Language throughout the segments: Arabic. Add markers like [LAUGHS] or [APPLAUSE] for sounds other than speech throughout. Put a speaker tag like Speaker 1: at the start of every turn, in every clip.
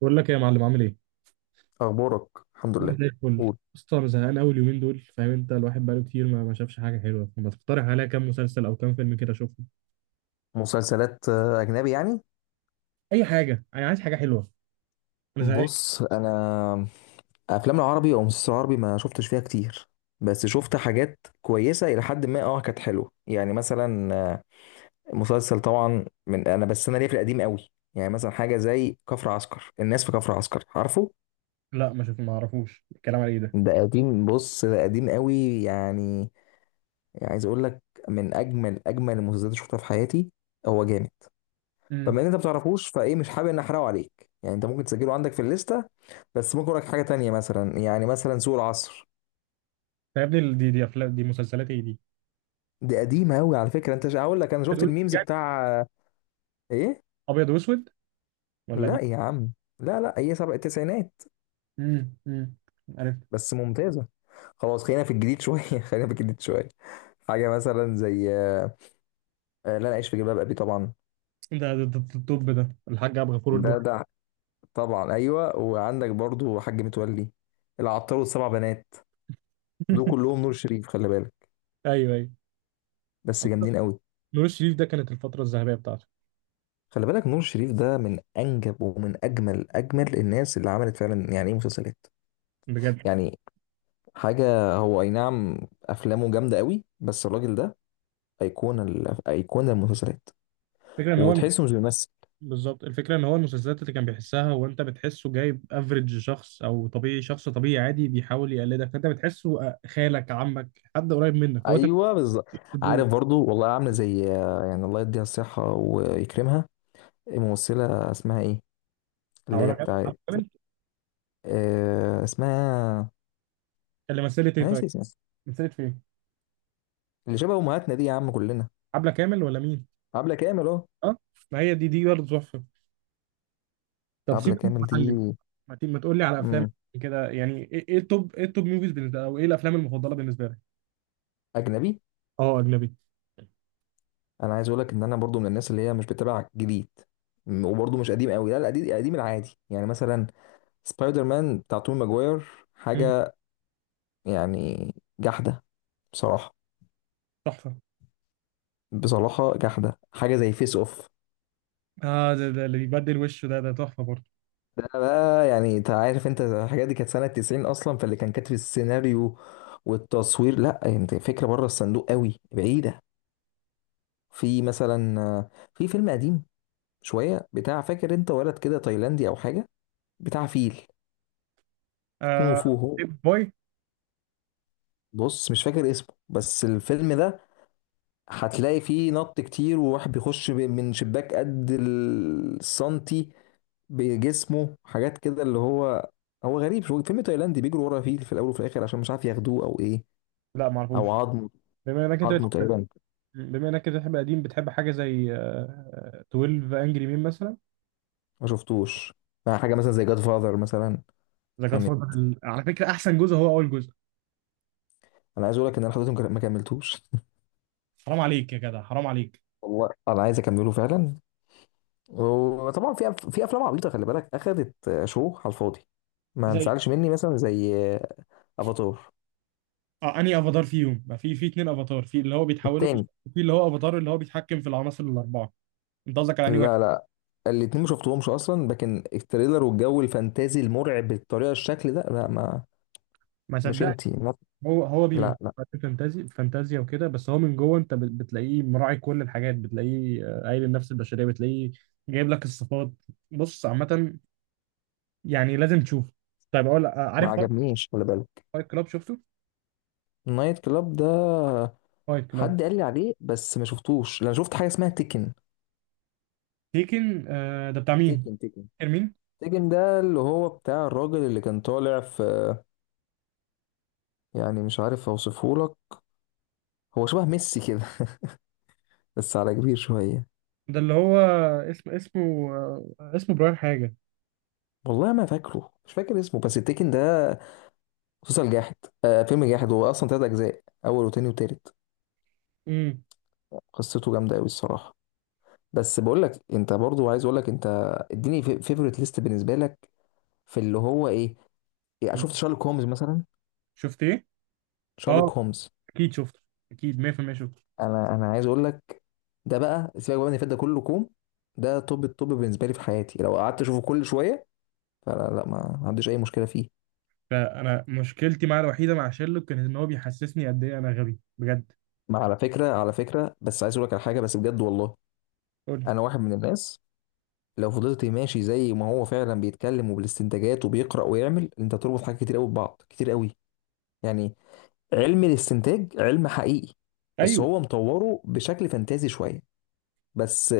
Speaker 1: بقول لك إيه يا معلم، عامل ايه؟
Speaker 2: اخبارك. الحمد
Speaker 1: انا
Speaker 2: لله.
Speaker 1: زي الفل.
Speaker 2: قول.
Speaker 1: بص انا زهقان قوي اليومين دول، فاهم؟ انت الواحد بقاله كتير ما شافش حاجه حلوه، فما تقترح عليا كام مسلسل او كام فيلم كده اشوفهم.
Speaker 2: مسلسلات اجنبي يعني.
Speaker 1: اي حاجه، انا عايز حاجه حلوه. انا زهقان.
Speaker 2: بص انا افلام العربي او مسلسل عربي ما شفتش فيها كتير، بس شفت حاجات كويسه الى حد ما كانت حلوه يعني مثلا مسلسل طبعا من انا بس انا ليا في القديم قوي، يعني مثلا حاجه زي كفر عسكر، الناس في كفر عسكر عارفه.
Speaker 1: لا ما شوف، ما اعرفوش الكلام على ايه ده.
Speaker 2: ده قديم، بص ده قديم قوي يعني. عايز اقول لك من اجمل اجمل المسلسلات اللي شفتها في حياتي. هو جامد. فبما
Speaker 1: امم.
Speaker 2: ان انت ما بتعرفوش فايه مش حابب ان احرقه عليك، يعني انت ممكن تسجله عندك في الليسته. بس ممكن اقول لك حاجه تانية، مثلا يعني مثلا سوق العصر.
Speaker 1: يا ابني، دي افلام، دي مسلسلات ايه دي؟
Speaker 2: دي قديمه قوي على فكره. انت هقول لك انا شفت
Speaker 1: أبيض وأسود
Speaker 2: الميمز
Speaker 1: يعني؟
Speaker 2: بتاع. ايه.
Speaker 1: ابيض واسود ولا
Speaker 2: لا
Speaker 1: دي؟
Speaker 2: يا عم. لا لا، هي سبع التسعينات.
Speaker 1: امم. عرفت.
Speaker 2: بس ممتازه. خلاص، خلينا في الجديد شويه [LAUGHS] خلينا في الجديد شويه. حاجه مثلا زي لا انا عايش في جلباب ابي طبعا.
Speaker 1: ده الطب، ده الحاج عبد الغفور
Speaker 2: ده
Speaker 1: البرعي.
Speaker 2: ده طبعا ايوه، وعندك برضو حاج متولي، العطار والسبع بنات. دول
Speaker 1: [LAUGHS]
Speaker 2: كلهم نور شريف، خلي بالك.
Speaker 1: ايوه ايوه.
Speaker 2: بس
Speaker 1: عامة،
Speaker 2: جامدين قوي.
Speaker 1: نور الشريف ده كانت الفتره الذهبيه بتاعته.
Speaker 2: خلي بالك، نور شريف ده من انجب ومن اجمل اجمل الناس اللي عملت فعلا يعني ايه مسلسلات،
Speaker 1: بجد.
Speaker 2: يعني حاجه. هو اي نعم، افلامه جامده قوي، بس الراجل ده ايقونه ايقونه المسلسلات.
Speaker 1: الفكره ان هو...
Speaker 2: وتحسه مش بيمثل.
Speaker 1: بالظبط، الفكرة ان هو المسلسلات اللي كان بيحسها هو، انت بتحسه جايب افريج شخص او طبيعي، شخص طبيعي عادي بيحاول يقلدك، فانت بتحسه خالك، عمك، حد قريب منك، هو انت بتحس
Speaker 2: ايوه بالظبط.
Speaker 1: الدور.
Speaker 2: عارف، برضو والله عامله زي، يعني الله يديها الصحه ويكرمها. الممثله اسمها ايه؟ اللي
Speaker 1: او
Speaker 2: هي
Speaker 1: لا، عبلة
Speaker 2: بتاعت.
Speaker 1: كامل.
Speaker 2: آه اسمها.
Speaker 1: اللي مثلت ايه؟
Speaker 2: انا
Speaker 1: طيب،
Speaker 2: ناسي اسمها.
Speaker 1: مثلت فين؟
Speaker 2: اللي شبه امهاتنا دي يا عم كلنا.
Speaker 1: عبلة كامل ولا مين؟
Speaker 2: عبله كامل اهو.
Speaker 1: اه. ما هي دي برضه تحفة. طب
Speaker 2: عبله
Speaker 1: سيبك من
Speaker 2: كامل دي.
Speaker 1: المعلم. ما تقول لي على افلام
Speaker 2: مم.
Speaker 1: كده، يعني ايه؟ إيه التوب ايه التوب موفيز بالنسبة لك، او ايه الافلام المفضلة بالنسبة لك؟
Speaker 2: اجنبي.
Speaker 1: اه اجنبي.
Speaker 2: انا عايز اقول لك ان انا برضو من الناس اللي هي مش بتابع جديد، وبرضو مش قديم قوي. لا لا، قديم قديم العادي، يعني مثلا سبايدر مان بتاع توم ماجواير.
Speaker 1: مم،
Speaker 2: حاجه يعني جحده بصراحه.
Speaker 1: تحفة.
Speaker 2: بصراحه جحده، حاجه زي فيس اوف.
Speaker 1: اه ده اللي بيبدل وشه، ده تحفة برضه.
Speaker 2: ده بقى، يعني انت عارف، انت الحاجات دي كانت سنه 90 اصلا، فاللي كان كاتب السيناريو والتصوير لا، يعني انت فكره بره الصندوق قوي بعيده. في مثلا في فيلم قديم شويه، بتاع، فاكر انت ولد كده تايلاندي او حاجه، بتاع فيل، كونغ
Speaker 1: آه.
Speaker 2: فو.
Speaker 1: بيب بوي.
Speaker 2: بص مش فاكر اسمه، بس الفيلم ده هتلاقي فيه نط كتير، وواحد بيخش من شباك قد السنتي بجسمه، حاجات كده اللي هو هو غريب. شو فيلم تايلاندي بيجروا ورا فيل في الاول وفي الاخر عشان مش عارف ياخدوه او ايه،
Speaker 1: لا
Speaker 2: او
Speaker 1: معرفوش.
Speaker 2: عظمه.
Speaker 1: بما انك انت
Speaker 2: عظمه
Speaker 1: بتحب
Speaker 2: تقريبا.
Speaker 1: بما انك انت بتحب قديم، بتحب حاجه زي 12 انجري مين مثلا.
Speaker 2: ما شفتوش. بقى حاجه مثلا زي جاد فاذر مثلا.
Speaker 1: ذا جاد
Speaker 2: كانت.
Speaker 1: فاذر على فكره احسن جزء هو اول جزء.
Speaker 2: انا عايز اقول لك ان انا حضرتهم ما كملتوش
Speaker 1: حرام عليك يا جدع، حرام عليك.
Speaker 2: [LAUGHS] والله انا عايز اكمله فعلا. وطبعا في في افلام عبيطه، خلي بالك اخدت شو على الفاضي، ما
Speaker 1: زي...
Speaker 2: تزعلش مني، مثلا زي افاتار.
Speaker 1: اه، انهي افاتار فيهم؟ ما في اتنين افاتار، في اللي هو بيتحولوا،
Speaker 2: التاني.
Speaker 1: وفي اللي هو افاتار اللي هو بيتحكم في العناصر الاربعه. انت قصدك على انهي واحد؟
Speaker 2: لا لا، الاتنين ما شفتهمش اصلا، لكن التريلر والجو الفانتازي المرعب بالطريقه الشكل ده لا ما.
Speaker 1: ما
Speaker 2: مش
Speaker 1: صدقت.
Speaker 2: انتي ما.
Speaker 1: هو بيمن
Speaker 2: لا لا،
Speaker 1: فانتازي فانتازيا وكده، بس هو من جوه انت بتلاقيه مراعي كل الحاجات، بتلاقيه قايل النفس البشريه، بتلاقيه جايب لك الصفات. بص عامه، يعني لازم تشوف. طيب، اقول
Speaker 2: ما
Speaker 1: عارف
Speaker 2: عجبنيش خلي بالك.
Speaker 1: فايت كلاب؟ شفته؟
Speaker 2: نايت كلاب ده
Speaker 1: فايت كلاب.
Speaker 2: حد قال لي عليه بس ما شفتوش. لا، انا شفت حاجه اسمها تيكن.
Speaker 1: تيكن ده بتاع مين؟
Speaker 2: تيكن. تيكن
Speaker 1: فاكر مين؟
Speaker 2: تيكن ده اللي هو بتاع الراجل اللي كان طالع في، يعني مش عارف اوصفه لك، هو شبه ميسي كده، بس على كبير شويه.
Speaker 1: ده اللي هو... اسمه... آه، اسمه براين حاجه.
Speaker 2: والله ما فاكره، مش فاكر اسمه، بس التيكن ده مسلسل جاحد. آه، فيلم جاحد، هو اصلا تلات اجزاء، اول وتاني وتالت.
Speaker 1: امم.
Speaker 2: قصته جامده قوي الصراحه. بس بقول لك انت، برضو عايز اقول لك انت اديني فيفورت ليست بالنسبه لك. في اللي هو ايه، يعني شفت شارلوك هومز مثلا؟
Speaker 1: شفت ايه؟ اه،
Speaker 2: شارلوك هومز.
Speaker 1: اكيد شفته، اكيد 100% شفته.
Speaker 2: انا عايز اقول لك، ده بقى سيبك بقى من اللي فات ده كله كوم. ده توب التوب بالنسبه لي في حياتي، لو قعدت اشوفه كل شويه فلا لا، ما ما عنديش اي مشكله فيه.
Speaker 1: فانا مشكلتي معاه الوحيده مع شيرلوك كانت ان هو بيحسسني قد ايه انا غبي بجد.
Speaker 2: ما على فكره، على فكره بس عايز اقول لك على حاجه بس بجد والله.
Speaker 1: قول لي.
Speaker 2: انا واحد من الناس لو فضلت ماشي زي ما هو فعلا بيتكلم، وبالاستنتاجات وبيقرا ويعمل، انت تربط حاجات كتير قوي ببعض كتير قوي يعني. علم الاستنتاج علم حقيقي، بس
Speaker 1: ايوه
Speaker 2: هو مطوره بشكل فانتازي شويه بس.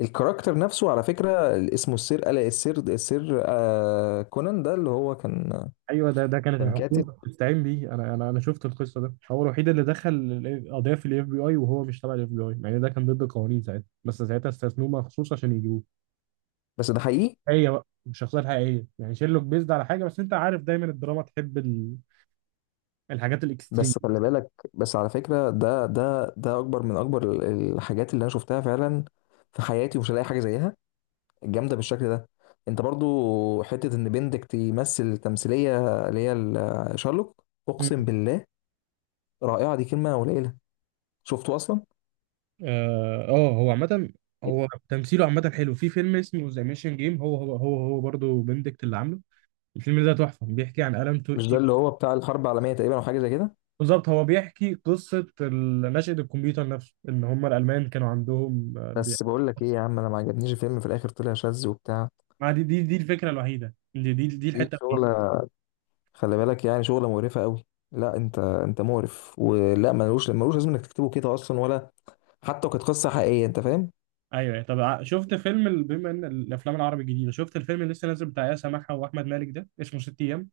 Speaker 2: الكاركتر نفسه على فكره اللي اسمه السير الا السير السير كونان ده اللي هو كان
Speaker 1: ايوه. ده كانت
Speaker 2: كان كاتب.
Speaker 1: الحكومه بتستعين بيه. انا شفت القصه، ده هو الوحيد اللي دخل قضيه في الاف بي اي وهو مش تبع الاف بي اي، يعني ده كان ضد القوانين ساعتها، بس ساعتها استثنوه مخصوص عشان يجيبوه.
Speaker 2: بس ده حقيقي.
Speaker 1: هي بقى مش شخصية حقيقية، يعني شيرلوك بيزد على حاجة، بس انت عارف دايما الدراما تحب ال... الحاجات الاكستريم.
Speaker 2: بس خلي بالك، بس على فكره، ده اكبر من اكبر الحاجات اللي انا شفتها فعلا في حياتي، ومش هلاقي حاجه زيها جامده بالشكل ده. انت برضو حته ان بندك تمثل تمثيليه اللي هي شارلوك.
Speaker 1: مم.
Speaker 2: اقسم بالله، رائعه دي كلمه قليله. شفته اصلا؟
Speaker 1: اه، هو عامة... هو تمثيله عامة حلو في فيلم اسمه ذا ميشن جيم، هو برضه بندكت اللي عامله. الفيلم ده تحفة، بيحكي عن ألم
Speaker 2: مش ده اللي هو بتاع الحرب العالميه تقريبا او حاجه زي كده؟
Speaker 1: بالظبط، هو بيحكي قصة نشأة الكمبيوتر نفسه، ان هم الألمان كانوا عندهم
Speaker 2: بس بقول لك ايه يا عم، انا ما عجبنيش الفيلم، في الاخر طلع شاذ وبتاع.
Speaker 1: ما دي الفكرة الوحيدة، دي
Speaker 2: دي
Speaker 1: الحتة الوحيدة.
Speaker 2: شغله، خلي بالك، يعني شغله مقرفه قوي. لا انت انت مقرف، ولا ملوش ملوش لازم انك تكتبه كده اصلا، ولا حتى لو كانت قصه حقيقيه، انت فاهم.
Speaker 1: ايوه أيوة. طب شفت فيلم بما ان الافلام العربي الجديده، شفت الفيلم اللي لسه نازل بتاع ياسر محا واحمد مالك؟ ده اسمه ست ايام.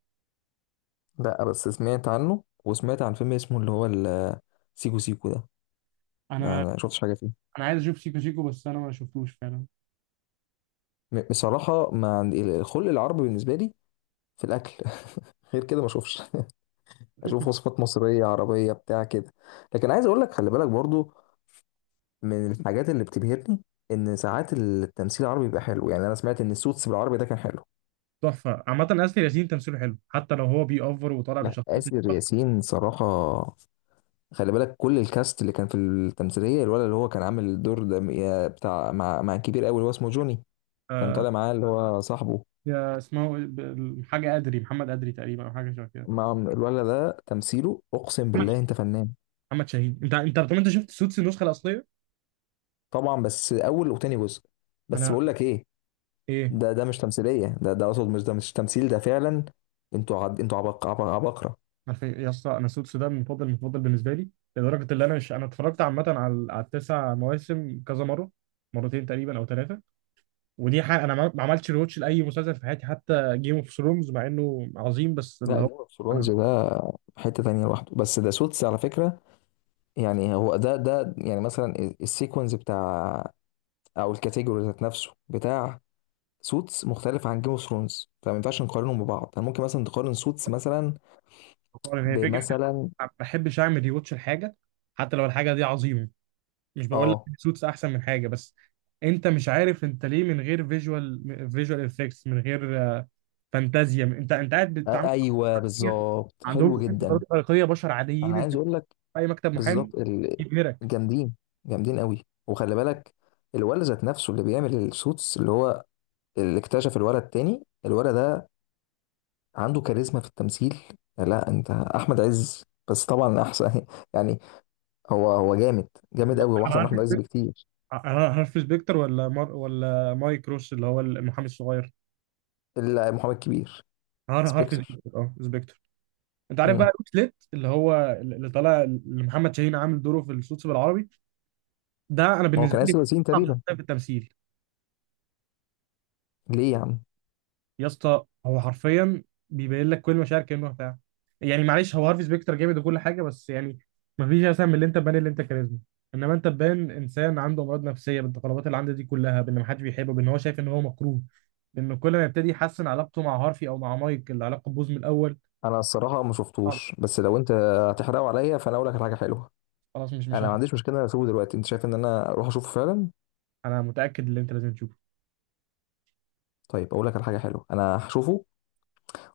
Speaker 2: لا بس سمعت عنه، وسمعت عن فيلم اسمه اللي هو سيكو سيكو ده. ما
Speaker 1: انا
Speaker 2: ما شفتش حاجه فيه.
Speaker 1: انا عايز اشوف شيكو شيكو، بس انا ما شفتوش فعلا.
Speaker 2: بصراحة ما عند- الخلق العربي بالنسبة لي في الأكل [LAUGHS] غير كده ما أشوفش [LAUGHS] أشوف
Speaker 1: [LAUGHS]
Speaker 2: وصفات مصرية عربية بتاع كده. لكن عايز أقول لك، خلي بالك برضو، من الحاجات اللي بتبهرني إن ساعات التمثيل العربي بيبقى حلو. يعني أنا سمعت إن السوتس بالعربي ده كان حلو.
Speaker 1: تحفه عامه، اسر ياسين تمثيله حلو حتى لو هو بيأفور وطالع
Speaker 2: لا
Speaker 1: بشخصيه.
Speaker 2: آسر ياسين صراحة، خلي بالك كل الكاست اللي كان في التمثيلية، الولد اللي هو كان عامل الدور ده يا بتاع، مع كبير أوي اللي هو اسمه جوني، كان
Speaker 1: آه،
Speaker 2: طالع معاه اللي هو صاحبه.
Speaker 1: يا اسمه إيه؟ حاجه ادري، محمد ادري تقريبا، او حاجه شبه كده.
Speaker 2: مع الولد ده تمثيله أقسم
Speaker 1: محمد
Speaker 2: بالله أنت فنان.
Speaker 1: محمد شاهين. انت انت طب انت شفت سوتس النسخه الاصليه؟
Speaker 2: طبعا بس اول وتاني جزء. بس
Speaker 1: انا.
Speaker 2: بقول لك ايه،
Speaker 1: ايه.
Speaker 2: ده ده مش تمثيليه، ده ده اقصد مش ده مش تمثيل، ده فعلا. انتوا انتوا عبقره.
Speaker 1: عارف إيه؟ يا اسطى، انا سوتس ده المفضل المفضل بالنسبه لي. لدرجه ان انا مش انا اتفرجت عامه على التسع مواسم كذا مره، مرتين تقريبا او ثلاثه. ودي حاجه انا ما ما عملتش ريوتش لاي مسلسل في حياتي، حتى جيم اوف ثرونز مع انه عظيم، بس اللي
Speaker 2: لا
Speaker 1: هو...
Speaker 2: جيم اوف ثرونز
Speaker 1: انا
Speaker 2: ده حته تانية لوحده، بس ده سوتس على فكره. يعني هو ده يعني مثلا السيكونز بتاع، او الكاتيجوري ذات نفسه بتاع سوتس، مختلف عن جيم اوف ثرونز، فما ينفعش نقارنهم ببعض، يعني ممكن مثلا تقارن سوتس مثلا
Speaker 1: عارف. هي فكرة.
Speaker 2: بمثلا.
Speaker 1: ما بحبش أعمل ريوتش الحاجة، حتى لو الحاجة دي عظيمة. مش بقول لك
Speaker 2: اه.
Speaker 1: سوتس أحسن من حاجة، بس أنت مش عارف أنت ليه، من غير فيجوال إفكتس، من غير فانتازيا. أنت قاعد بتتعامل مع
Speaker 2: ايوه
Speaker 1: بشر
Speaker 2: بالظبط،
Speaker 1: عندهم
Speaker 2: حلو جدا.
Speaker 1: قدرات خارقية، بشر
Speaker 2: انا
Speaker 1: عاديين أنت
Speaker 2: عايز اقول لك
Speaker 1: في أي مكتب محامي
Speaker 2: بالظبط
Speaker 1: يبهرك.
Speaker 2: جامدين. جامدين قوي، وخلي بالك الولد ذات نفسه اللي بيعمل السوتس اللي هو اللي اكتشف الولد التاني، الولد ده عنده كاريزما في التمثيل. لا انت احمد عز بس طبعا احسن [LAUGHS] يعني. هو هو جامد جامد قوي، هو
Speaker 1: أنا
Speaker 2: احسن من
Speaker 1: عارف.
Speaker 2: احمد عز بكتير.
Speaker 1: أنا هارفي سبيكتر ولا مار ولا مايك روس اللي هو المحامي الصغير.
Speaker 2: الا محمد كبير.
Speaker 1: هارفي
Speaker 2: سبكتر.
Speaker 1: سبيكتر، سبيكتر. أنت عارف بقى
Speaker 2: امم.
Speaker 1: روس ليت اللي هو... اللي طالع اللي محمد شاهين عامل دوره في السوتس بالعربي، ده انا
Speaker 2: ما هو
Speaker 1: بالنسبه
Speaker 2: كان
Speaker 1: لي
Speaker 2: اسر ياسين
Speaker 1: اصعب
Speaker 2: تقريبا.
Speaker 1: شخصيه في التمثيل.
Speaker 2: ليه يا عم؟
Speaker 1: يا اسطى، هو حرفيا بيبين لك كل مشاعر كانه بتاع. يعني معلش، هو هارفي سبيكتر جامد وكل حاجه، بس يعني ما فيش احسن من اللي انت تبان اللي انت كاريزما. انما انت تبان انسان عنده امراض نفسيه، بالتقلبات اللي عنده دي كلها، بان ما حدش بيحبه، بان هو شايف ان هو مكروه، بان كل ما يبتدي يحسن علاقته مع هارفي او مع مايك العلاقه تبوظ من الاول.
Speaker 2: انا الصراحه ما
Speaker 1: خلاص
Speaker 2: شفتوش، بس لو انت هتحرقه عليا فانا اقول لك على حاجه حلوه.
Speaker 1: خلاص، مش
Speaker 2: انا
Speaker 1: مش
Speaker 2: ما
Speaker 1: هحكي.
Speaker 2: عنديش مشكله إن أنا اسيبه دلوقتي، انت شايف ان انا اروح اشوفه فعلا؟
Speaker 1: انا متاكد ان انت لازم تشوفه.
Speaker 2: طيب اقول لك على حاجه حلوه، انا هشوفه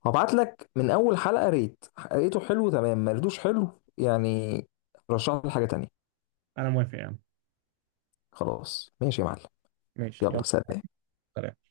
Speaker 2: وهبعت لك من اول حلقه ريت. ريته حلو تمام، ما ريتوش حلو يعني رشح لي حاجه تانية.
Speaker 1: انا موافق يعني.
Speaker 2: خلاص ماشي يا معلم.
Speaker 1: ماشي
Speaker 2: يلا
Speaker 1: يلا.
Speaker 2: سلام.
Speaker 1: سلام.